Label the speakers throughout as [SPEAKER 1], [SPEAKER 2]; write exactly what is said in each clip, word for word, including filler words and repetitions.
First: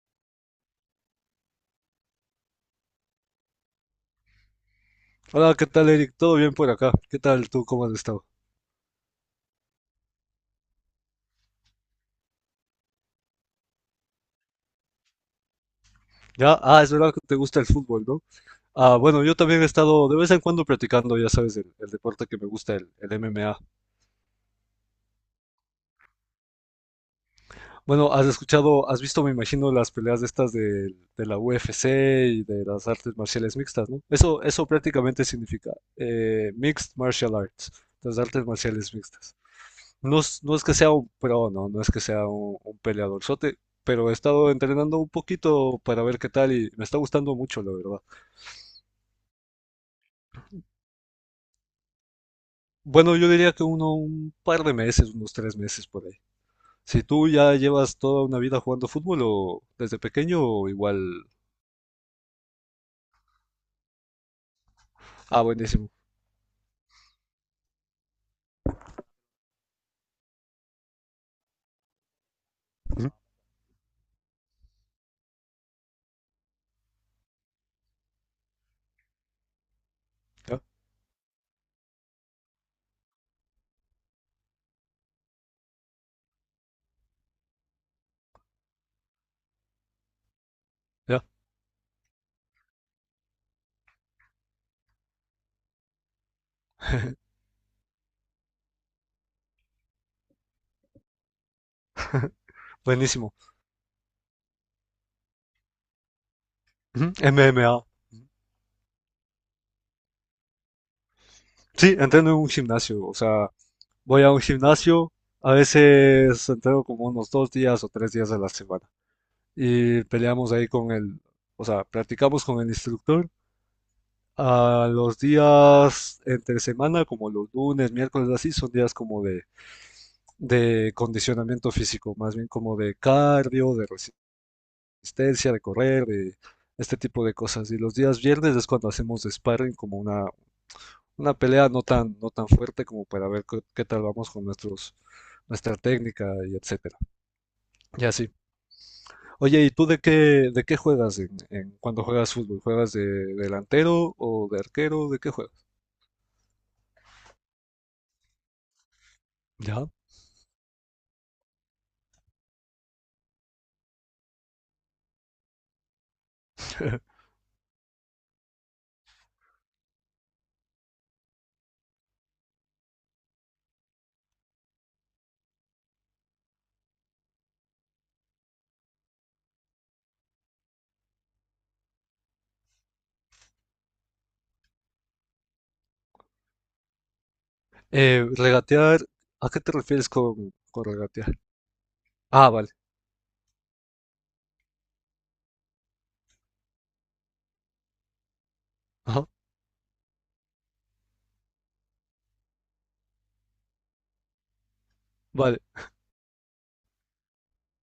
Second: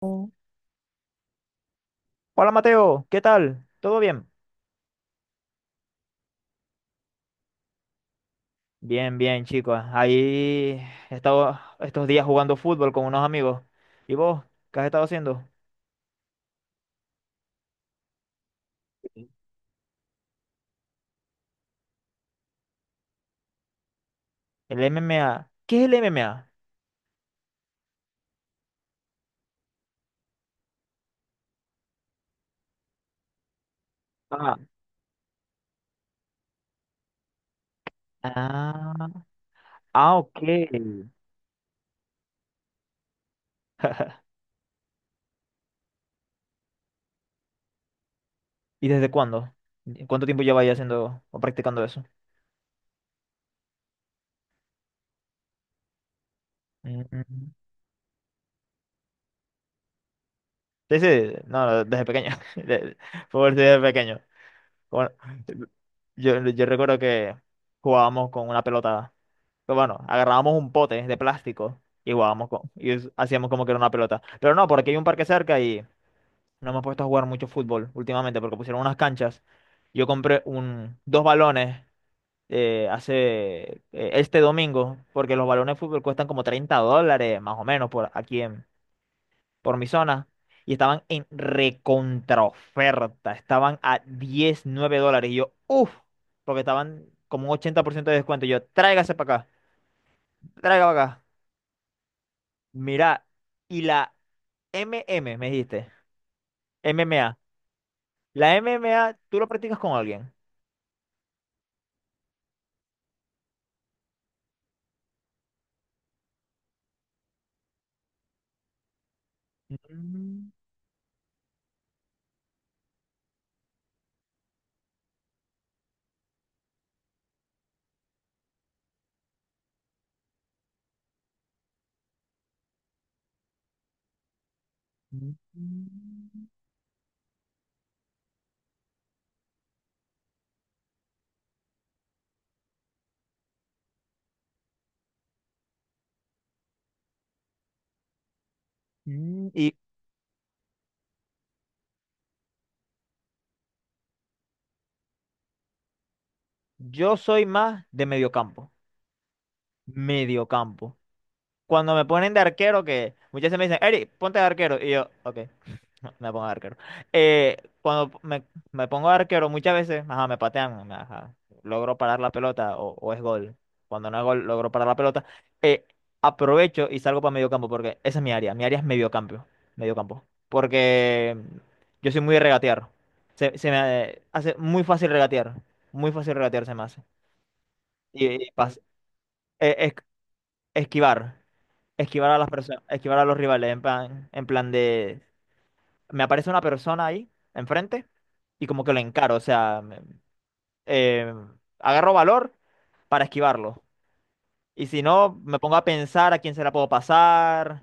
[SPEAKER 1] Hola Mateo, ¿qué tal? ¿Todo bien?
[SPEAKER 2] Hola, ¿qué tal, Eric? ¿Todo bien por acá? ¿Qué tal tú? ¿Cómo has estado?
[SPEAKER 1] Bien, bien, chicos. Ahí he estado estos días jugando fútbol con unos amigos. ¿Y vos? ¿Qué has estado haciendo?
[SPEAKER 2] Ya, ah, es verdad que te gusta el fútbol, ¿no? Ah, bueno, yo también he estado de vez en cuando practicando, ya sabes, el, el deporte que me gusta, el, el M M A.
[SPEAKER 1] El M M A. ¿Qué es el M M A?
[SPEAKER 2] Bueno, has escuchado, has visto, me imagino, las peleas de estas de, de la U F C y de las artes marciales mixtas, ¿no? Eso,
[SPEAKER 1] Ah,
[SPEAKER 2] eso prácticamente significa eh, Mixed Martial Arts, las artes
[SPEAKER 1] ah,
[SPEAKER 2] marciales mixtas.
[SPEAKER 1] ah,
[SPEAKER 2] No
[SPEAKER 1] ok.
[SPEAKER 2] es, no es que sea un pro, no, no es que sea un, un peleadorzote, pero he estado entrenando un poquito para ver qué tal y me está gustando mucho, la verdad.
[SPEAKER 1] ¿Y desde cuándo? ¿Cuánto tiempo lleváis haciendo o practicando eso?
[SPEAKER 2] Bueno, yo diría que uno, un par de meses, unos tres meses por ahí. Si tú
[SPEAKER 1] Mm.
[SPEAKER 2] ya llevas toda una vida jugando fútbol o desde pequeño, o
[SPEAKER 1] Sí,
[SPEAKER 2] igual.
[SPEAKER 1] sí, no, no, desde pequeño. De- Fútbol desde pequeño. Bueno,
[SPEAKER 2] Ah, buenísimo.
[SPEAKER 1] yo, yo recuerdo que jugábamos con una pelota. Pero bueno, agarrábamos un pote de plástico y jugábamos con, y
[SPEAKER 2] Ujú.
[SPEAKER 1] es- hacíamos como que era una pelota. Pero no, porque hay un parque cerca y no hemos puesto a jugar mucho fútbol últimamente porque pusieron unas canchas. Yo compré
[SPEAKER 2] Ya,
[SPEAKER 1] un, dos balones eh, hace eh, este domingo porque los balones de fútbol cuestan como treinta dólares más o menos por aquí en, por mi zona y estaban
[SPEAKER 2] ya,
[SPEAKER 1] en recontraoferta. Estaban a diecinueve dólares. Y yo, uff, porque estaban como un ochenta por ciento de descuento. Y yo, tráigase para acá, tráiga para acá. Mirá,
[SPEAKER 2] buenísimo.
[SPEAKER 1] y la M M, me dijiste,
[SPEAKER 2] Ujú,
[SPEAKER 1] M M A.
[SPEAKER 2] M M A.
[SPEAKER 1] La M M A, ¿tú lo practicas con alguien?
[SPEAKER 2] Sí, entreno en un gimnasio, o sea, voy a un gimnasio, a veces entreno como unos dos días o tres días a la semana. Y
[SPEAKER 1] Mm,
[SPEAKER 2] peleamos ahí con el, o sea, practicamos con el instructor. A los días entre semana, como los lunes, miércoles, así, son días como de, de condicionamiento físico, más bien como de cardio, de resistencia, de
[SPEAKER 1] mm,
[SPEAKER 2] correr, de este tipo de cosas. Y los días viernes es cuando hacemos sparring, como una, una pelea no tan, no tan fuerte como para ver qué, qué tal vamos con nuestros, nuestra técnica y etcétera. Y así.
[SPEAKER 1] mm.
[SPEAKER 2] Oye, ¿y
[SPEAKER 1] Y
[SPEAKER 2] tú de qué, de qué juegas en, en- cuando juegas fútbol? ¿Juegas de delantero o de arquero? ¿De qué juegas?
[SPEAKER 1] yo soy más de mediocampo.
[SPEAKER 2] ¿Ya?
[SPEAKER 1] Mediocampo. Cuando me ponen de arquero, que muchas veces me dicen, Eric, ponte de arquero. Y yo, ok. No, me pongo arquero. Eh, cuando me, me pongo arquero, muchas veces, ajá, me patean, me- ajá, logro parar la pelota o, o es gol. Cuando no es gol, logro parar la pelota. Eh, Aprovecho y salgo para medio campo porque esa es mi área. Mi área es medio campo. Medio campo. Porque yo soy muy de regatear. Se, se me hace muy fácil regatear. Muy fácil regatear se me hace. Y,
[SPEAKER 2] Eh,
[SPEAKER 1] y pas-
[SPEAKER 2] regatear, ¿a qué te
[SPEAKER 1] eh, es-
[SPEAKER 2] refieres con, con regatear?
[SPEAKER 1] esquivar. Esquivar a las
[SPEAKER 2] Ah, vale.
[SPEAKER 1] personas, esquivar a los rivales en plan, en plan, de me aparece una persona ahí enfrente y como que lo
[SPEAKER 2] Ajá.
[SPEAKER 1] encaro, o sea, me- eh, agarro valor para esquivarlo. Y si no, me
[SPEAKER 2] Vale,
[SPEAKER 1] pongo a pensar a quién se la puedo pasar,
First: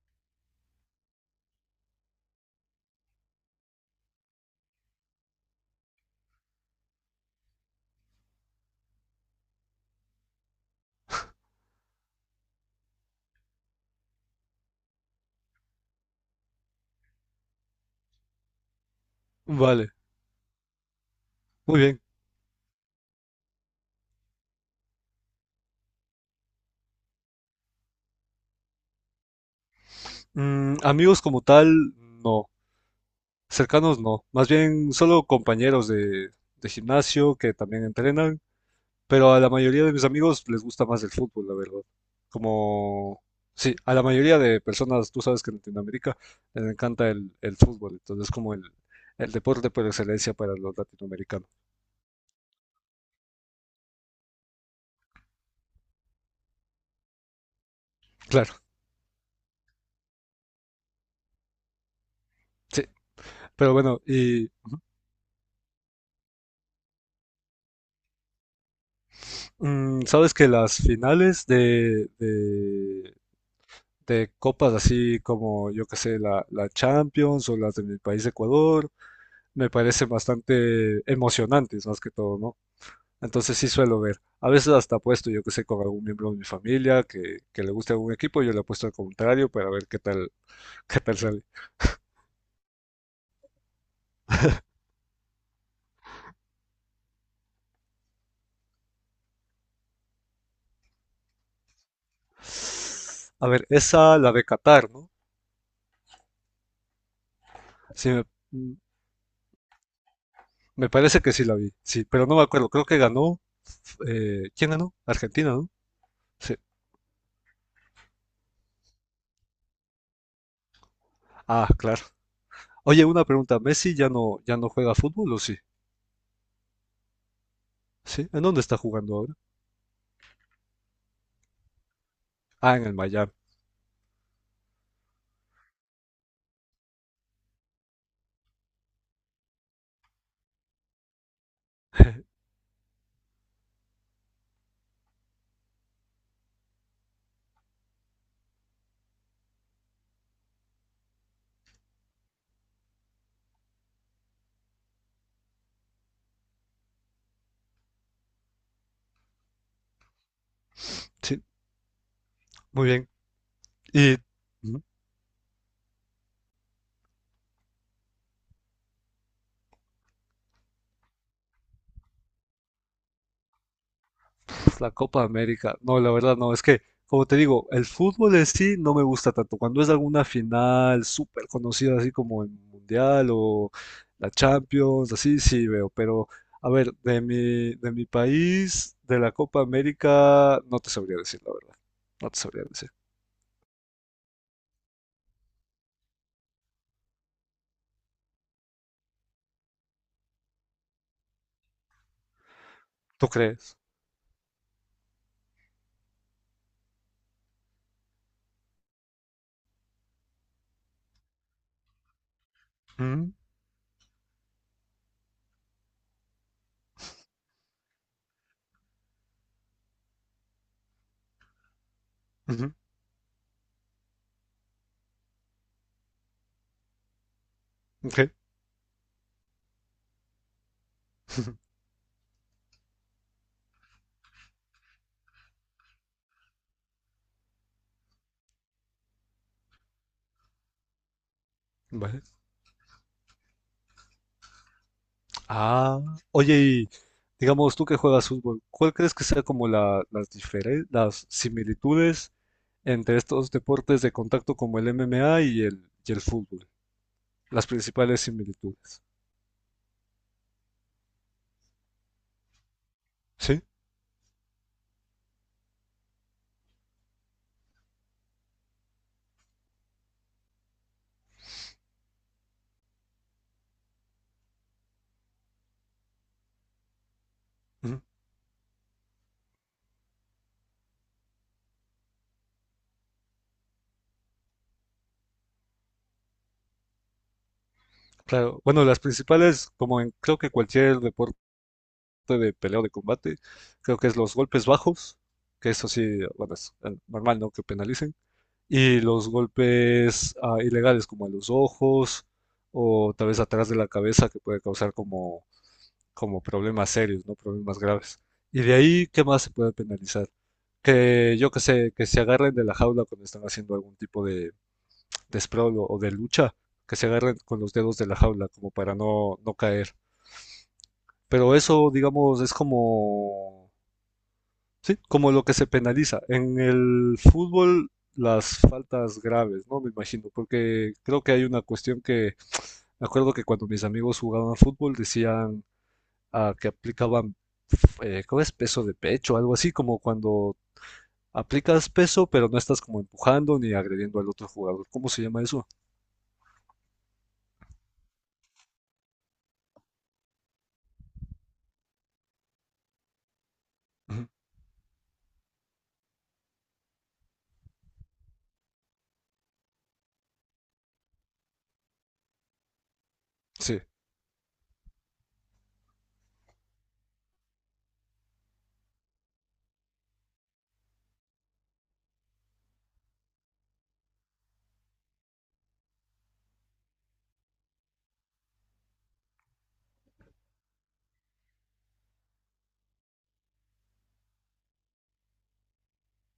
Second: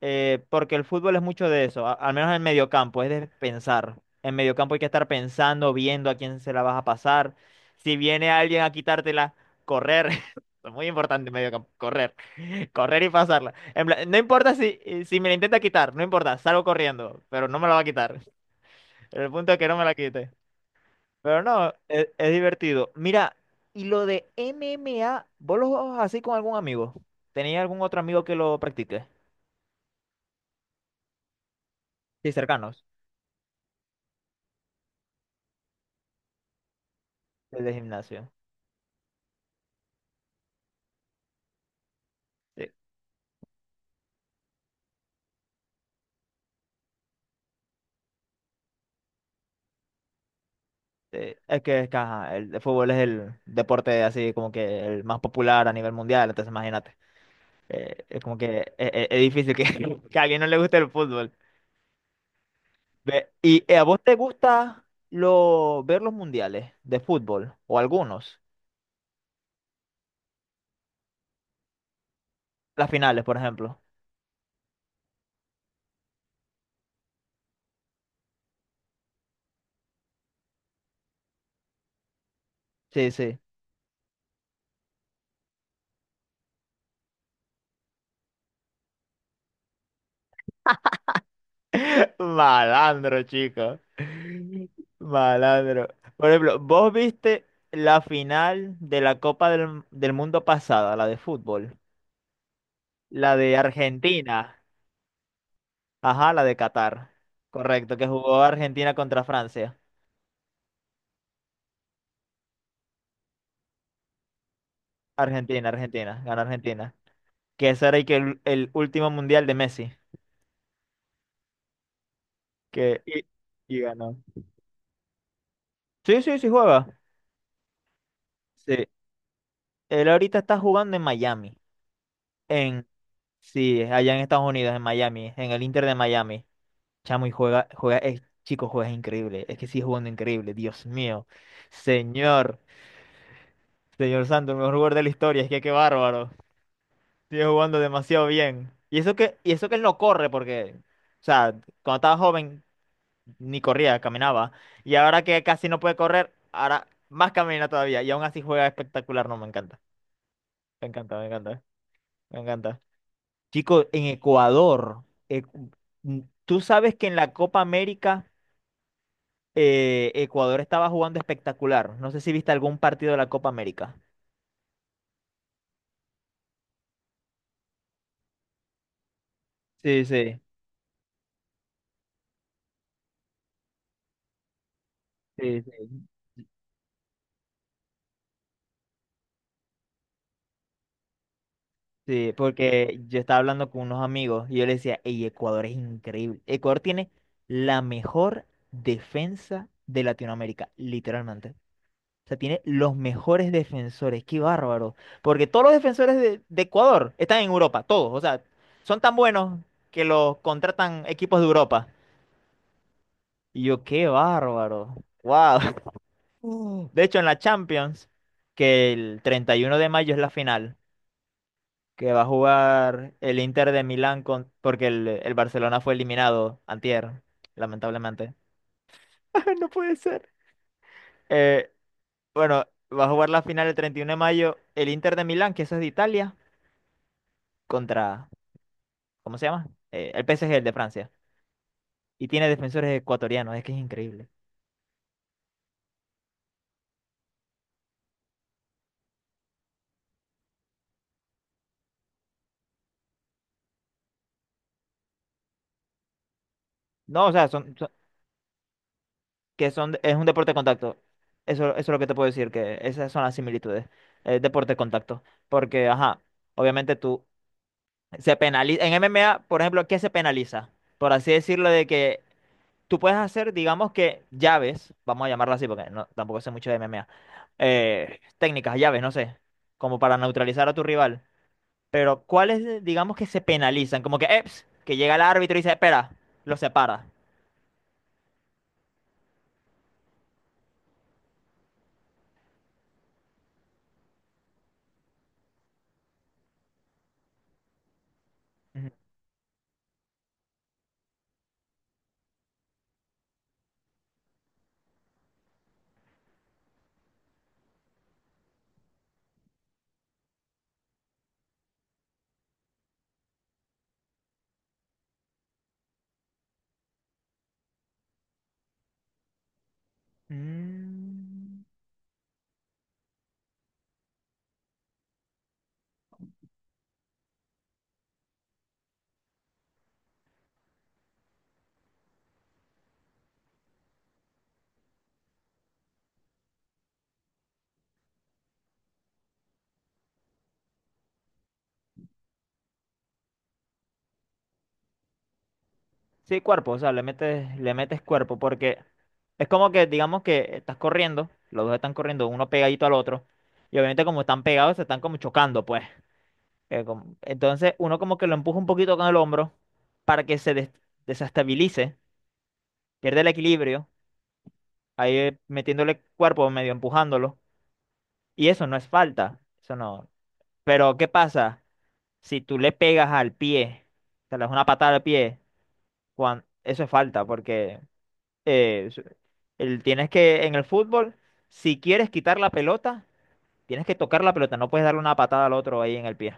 [SPEAKER 1] eh, porque el fútbol es mucho de eso, a- al menos en el mediocampo, es de pensar. En mediocampo hay que estar pensando, viendo a quién se la vas a pasar. Si viene alguien a quitártela, correr. Es muy importante en mediocampo, correr. Correr y pasarla. En plan, no importa si, si, me la intenta quitar, no importa, salgo corriendo, pero no me la va a quitar. El punto es que no me
[SPEAKER 2] vale.
[SPEAKER 1] la quite. Pero no,
[SPEAKER 2] Muy bien.
[SPEAKER 1] es, es divertido. Mira, y lo de M M A, ¿vos lo jugabas así con algún amigo? ¿Tenía algún otro amigo que lo practique?
[SPEAKER 2] Mm, amigos como tal,
[SPEAKER 1] Sí,
[SPEAKER 2] no.
[SPEAKER 1] cercanos.
[SPEAKER 2] Cercanos, no. Más bien solo compañeros de, de gimnasio que
[SPEAKER 1] El de
[SPEAKER 2] también
[SPEAKER 1] gimnasio.
[SPEAKER 2] entrenan. Pero a la mayoría de mis amigos les gusta más el fútbol, la verdad.
[SPEAKER 1] Sí,
[SPEAKER 2] Como, sí, a la mayoría de personas, tú sabes que en Latinoamérica les encanta el, el fútbol, entonces es como el, el deporte por excelencia para los
[SPEAKER 1] sí.
[SPEAKER 2] latinoamericanos.
[SPEAKER 1] Es que, es que, ajá, el de fútbol es el deporte así como que el más popular a nivel mundial, entonces imagínate. Eh, es como
[SPEAKER 2] Claro,
[SPEAKER 1] que es, es- es difícil que, que a alguien no le guste el fútbol.
[SPEAKER 2] sí.
[SPEAKER 1] Ve, ¿y
[SPEAKER 2] Pero
[SPEAKER 1] eh, a vos
[SPEAKER 2] bueno,
[SPEAKER 1] te
[SPEAKER 2] y
[SPEAKER 1] gusta lo, ver los mundiales de fútbol o algunos?
[SPEAKER 2] mm, sabes que las finales de,
[SPEAKER 1] Las
[SPEAKER 2] de,
[SPEAKER 1] finales, por ejemplo.
[SPEAKER 2] de copas así como, yo qué sé, la, la Champions o las de mi país Ecuador, me parecen bastante emocionantes, más que todo, ¿no?
[SPEAKER 1] Sí, sí.
[SPEAKER 2] Entonces sí suelo ver. A veces hasta apuesto, yo que sé, con algún miembro de mi familia que, que le guste algún equipo, yo le apuesto al contrario para ver qué tal, qué tal sale.
[SPEAKER 1] Malandro, chico. Malandro. Por ejemplo, ¿vos viste la final de la Copa del, del Mundo pasada, la de fútbol? La
[SPEAKER 2] A
[SPEAKER 1] de
[SPEAKER 2] ver, esa la de
[SPEAKER 1] Argentina.
[SPEAKER 2] Qatar, ¿no?
[SPEAKER 1] Ajá, la de Qatar. Correcto, que
[SPEAKER 2] Sí, me,
[SPEAKER 1] jugó Argentina contra Francia.
[SPEAKER 2] me parece que sí la vi, sí, pero no me acuerdo, creo que ganó, eh, ¿quién ganó? Argentina,
[SPEAKER 1] Argentina,
[SPEAKER 2] ¿no?
[SPEAKER 1] Argentina, ganó
[SPEAKER 2] Sí.
[SPEAKER 1] Argentina. Que ese era y que el, el último mundial de Messi.
[SPEAKER 2] Ah, claro.
[SPEAKER 1] Que,
[SPEAKER 2] Oye, una
[SPEAKER 1] y,
[SPEAKER 2] pregunta,
[SPEAKER 1] y
[SPEAKER 2] ¿Messi ya
[SPEAKER 1] ganó.
[SPEAKER 2] no, ya no juega fútbol o sí?
[SPEAKER 1] Sí, sí, sí juega.
[SPEAKER 2] ¿Sí? ¿En dónde está
[SPEAKER 1] Sí.
[SPEAKER 2] jugando ahora?
[SPEAKER 1] Él ahorita está jugando en Miami.
[SPEAKER 2] Ah, en
[SPEAKER 1] En,
[SPEAKER 2] el Miami.
[SPEAKER 1] sí, allá en Estados Unidos, en Miami, en el Inter de Miami. Chamo, y juega, juega, eh, chico, juegas increíble. Es que sigue jugando increíble, Dios mío. Señor, señor Santo, el mejor jugador de la historia, es que qué bárbaro. Sigue jugando demasiado bien. Y eso que, y eso que él no corre, porque, o sea, cuando estaba joven ni corría, caminaba. Y ahora que casi no puede correr, ahora más camina todavía. Y aún así juega espectacular, no, me encanta. Me encanta, me
[SPEAKER 2] Sí,
[SPEAKER 1] encanta, me encanta.
[SPEAKER 2] muy bien.
[SPEAKER 1] Chico, en
[SPEAKER 2] Y,
[SPEAKER 1] Ecuador, eh, tú sabes que en la Copa América. eh, Ecuador estaba jugando espectacular. No sé si viste algún partido de la Copa América.
[SPEAKER 2] la Copa América. No, la verdad no, es que, como te digo, el fútbol en sí no me gusta tanto. Cuando es
[SPEAKER 1] Sí,
[SPEAKER 2] alguna
[SPEAKER 1] sí,
[SPEAKER 2] final súper conocida, así como el Mundial o la Champions, así
[SPEAKER 1] sí,
[SPEAKER 2] sí
[SPEAKER 1] sí.
[SPEAKER 2] veo. Pero, a ver, de mi, de mi país, de la Copa América, no te sabría decir, la verdad. No
[SPEAKER 1] Sí,
[SPEAKER 2] te sabría decir.
[SPEAKER 1] porque yo estaba hablando con unos amigos y yo les decía, hey, Ecuador es increíble. Ecuador tiene la mejor defensa de Latinoamérica, literalmente. O sea, tiene los
[SPEAKER 2] ¿Tú
[SPEAKER 1] mejores
[SPEAKER 2] crees?
[SPEAKER 1] defensores, qué bárbaro. Porque todos los defensores de, de Ecuador están en Europa, todos. O sea, son tan buenos que los contratan equipos de Europa.
[SPEAKER 2] Mm,
[SPEAKER 1] Y yo, qué bárbaro. Wow. Mm. De hecho, en la Champions, que el treinta y uno de mayo es la final, que va a
[SPEAKER 2] ujú,
[SPEAKER 1] jugar el Inter de Milán con, porque el, el Barcelona fue eliminado antier,
[SPEAKER 2] ok.
[SPEAKER 1] lamentablemente. No puede ser. Eh, bueno, va a jugar la final el treinta y uno de mayo el Inter de Milán, que eso es de Italia, contra, ¿cómo se llama? Eh, el P S G, el de Francia.
[SPEAKER 2] Vale.
[SPEAKER 1] Y tiene defensores ecuatorianos, es que es increíble.
[SPEAKER 2] Ah, oye, y digamos tú que juegas fútbol, ¿cuál crees que sea como la- las diferen- las similitudes entre estos deportes de contacto como el M M A y el, y el fútbol,
[SPEAKER 1] No, o sea,
[SPEAKER 2] las
[SPEAKER 1] son,
[SPEAKER 2] principales similitudes?
[SPEAKER 1] que son, es un deporte de contacto. Eso, eso es lo que te puedo decir, que esas son las
[SPEAKER 2] Sí,
[SPEAKER 1] similitudes. Es deporte de contacto. Porque, ajá, obviamente tú se penaliza. En M M A, por ejemplo, ¿qué se penaliza? Por así decirlo, de que tú puedes hacer, digamos que llaves, vamos a llamarlo así, porque no, tampoco sé mucho de M M A.
[SPEAKER 2] ujú,
[SPEAKER 1] Eh, técnicas, llaves, no sé, como para neutralizar a tu rival. Pero, ¿cuáles, eh, digamos que se penalizan? Como que, eps, que llega el árbitro y dice, espera, lo separa.
[SPEAKER 2] claro. Bueno, las principales, como en creo que cualquier deporte de pelea o de combate, creo que es los golpes bajos, que eso sí, bueno, es eh, normal, ¿no? Que penalicen,
[SPEAKER 1] Ujú.
[SPEAKER 2] y los golpes ah, ilegales como a los ojos o tal vez atrás de la cabeza que puede causar como como problemas serios, no problemas graves. Y de ahí, ¿qué más se puede penalizar? Que yo que sé, que se agarren de la jaula cuando están haciendo algún tipo de, de sprawl o, o de lucha, que se agarren con los dedos de la jaula como para no, no caer. Pero
[SPEAKER 1] Mm.
[SPEAKER 2] eso, digamos, es como, sí, como lo que se penaliza. En el fútbol, las faltas graves, ¿no? Me imagino, porque creo que hay una cuestión que, me acuerdo que cuando mis amigos jugaban fútbol decían ah, que aplicaban, eh, ¿cómo es? Peso de pecho, algo así como cuando aplicas peso, pero no estás como empujando ni agrediendo al otro jugador. ¿Cómo se llama eso?
[SPEAKER 1] Sí, cuerpo, o sea, le metes, le metes cuerpo, porque es como que, digamos que estás corriendo, los dos están corriendo, uno pegadito al otro, y obviamente como
[SPEAKER 2] Ujú.
[SPEAKER 1] están pegados, se están como chocando, pues. Eh, como- entonces uno como que lo empuja un poquito con el hombro para que se des- desestabilice, pierde el
[SPEAKER 2] Sí,
[SPEAKER 1] equilibrio, ahí eh, metiéndole cuerpo, medio empujándolo, y eso no es falta, eso no. Pero, ¿qué pasa si tú le pegas al pie, te le das una patada al pie, cuan- eso es falta, porque... eh, s- el- Tienes que, en el fútbol, si quieres quitar la pelota, tienes que tocar la pelota, no puedes darle una patada al otro ahí en el pie.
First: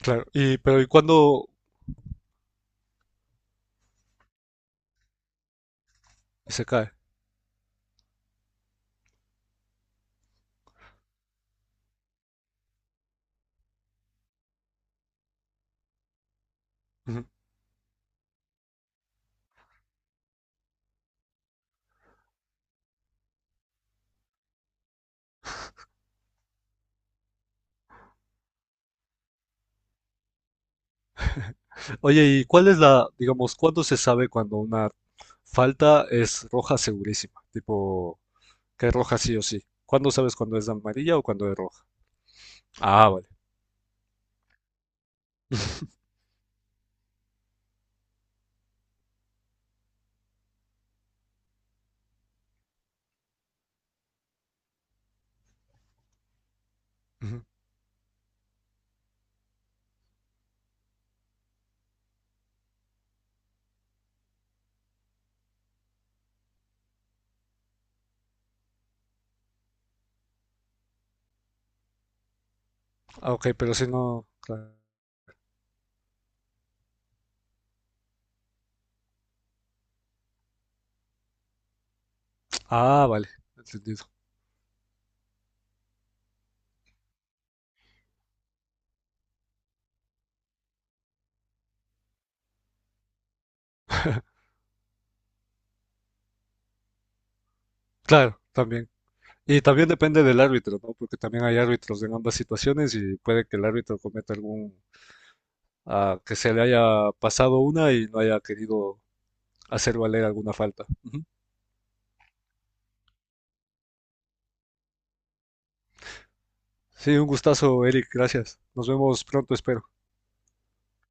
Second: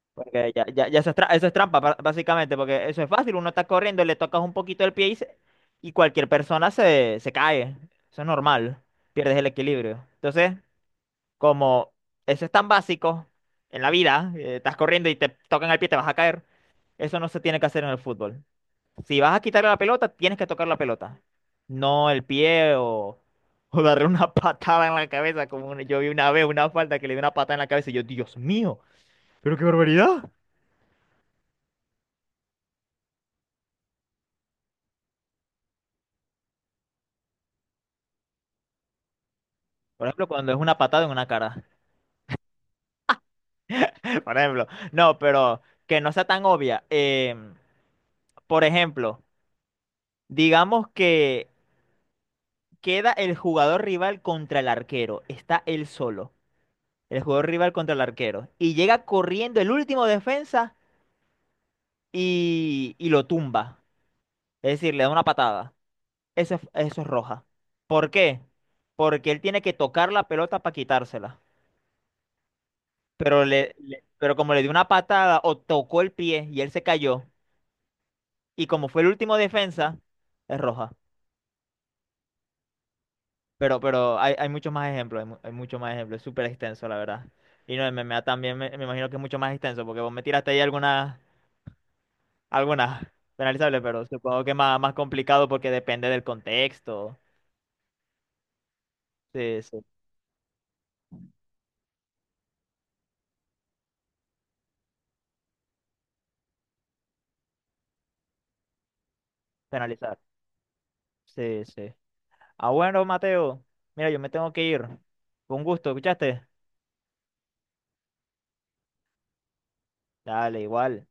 [SPEAKER 2] claro.
[SPEAKER 1] Porque
[SPEAKER 2] Y,
[SPEAKER 1] ya,
[SPEAKER 2] pero ¿y
[SPEAKER 1] ya, ya eso es, tra- eso
[SPEAKER 2] cuándo
[SPEAKER 1] es trampa, ba- básicamente, porque eso es fácil, uno está corriendo, le tocas un poquito el pie y, se- y cualquier
[SPEAKER 2] se
[SPEAKER 1] persona
[SPEAKER 2] cae?
[SPEAKER 1] se, se cae. Eso es normal, pierdes el equilibrio. Entonces, como eso es tan básico en la vida, eh, estás corriendo y te tocan el pie, te vas a caer, eso
[SPEAKER 2] Ujú.
[SPEAKER 1] no se tiene que hacer en el fútbol. Si vas a quitarle la pelota, tienes que tocar la pelota. No el pie o, o darle una patada en la cabeza. Como una- yo vi una vez una falta que le dio una patada en la cabeza y yo, Dios mío, pero qué barbaridad.
[SPEAKER 2] Oye, ¿y cuál es la, digamos, cuándo se sabe cuando una falta es roja segurísima? Tipo, que es roja sí o sí.
[SPEAKER 1] Por
[SPEAKER 2] ¿Cuándo
[SPEAKER 1] ejemplo,
[SPEAKER 2] sabes
[SPEAKER 1] cuando
[SPEAKER 2] cuando
[SPEAKER 1] es
[SPEAKER 2] es
[SPEAKER 1] una patada en
[SPEAKER 2] amarilla o
[SPEAKER 1] una
[SPEAKER 2] cuando es
[SPEAKER 1] cara.
[SPEAKER 2] roja? Ah, vale.
[SPEAKER 1] Por ejemplo, no, pero que no sea tan obvia. Em, por ejemplo, digamos que queda el jugador rival contra el arquero. Está él solo. El
[SPEAKER 2] Ujú.
[SPEAKER 1] jugador rival contra el arquero. Y llega corriendo el último defensa y, y lo tumba. Es decir, le da una patada. Eso es, eso es roja. ¿Por qué? Porque él tiene que tocar la pelota para quitársela.
[SPEAKER 2] Ah,
[SPEAKER 1] Pero,
[SPEAKER 2] ok,
[SPEAKER 1] le,
[SPEAKER 2] pero si
[SPEAKER 1] le-
[SPEAKER 2] no,
[SPEAKER 1] pero como le dio
[SPEAKER 2] claro.
[SPEAKER 1] una patada o tocó el pie y él se cayó, y como fue el último defensa, es roja.
[SPEAKER 2] Ah, vale,
[SPEAKER 1] Pero,
[SPEAKER 2] entendido.
[SPEAKER 1] pero hay, hay muchos más ejemplos, hay, mu- hay muchos más ejemplos, es súper extenso, la verdad. Y no, el M M A también me, me imagino que es mucho más extenso, porque vos me tiraste ahí algunas, algunas, penalizables, pero supongo que más, más complicado porque depende del contexto.
[SPEAKER 2] Claro, también.
[SPEAKER 1] Sí,
[SPEAKER 2] Y
[SPEAKER 1] sí,
[SPEAKER 2] también depende del árbitro, ¿no? Porque también hay árbitros en ambas situaciones y puede que el árbitro cometa algún, ah, que se le haya pasado una y no haya querido hacer
[SPEAKER 1] penalizar.
[SPEAKER 2] valer alguna falta. Ujú.
[SPEAKER 1] Sí, sí. Ah, bueno, Mateo. Mira, yo me tengo que ir. Con gusto, ¿escuchaste?
[SPEAKER 2] Sí, un gustazo, Eric, gracias. Nos vemos pronto, espero.
[SPEAKER 1] Dale, igual.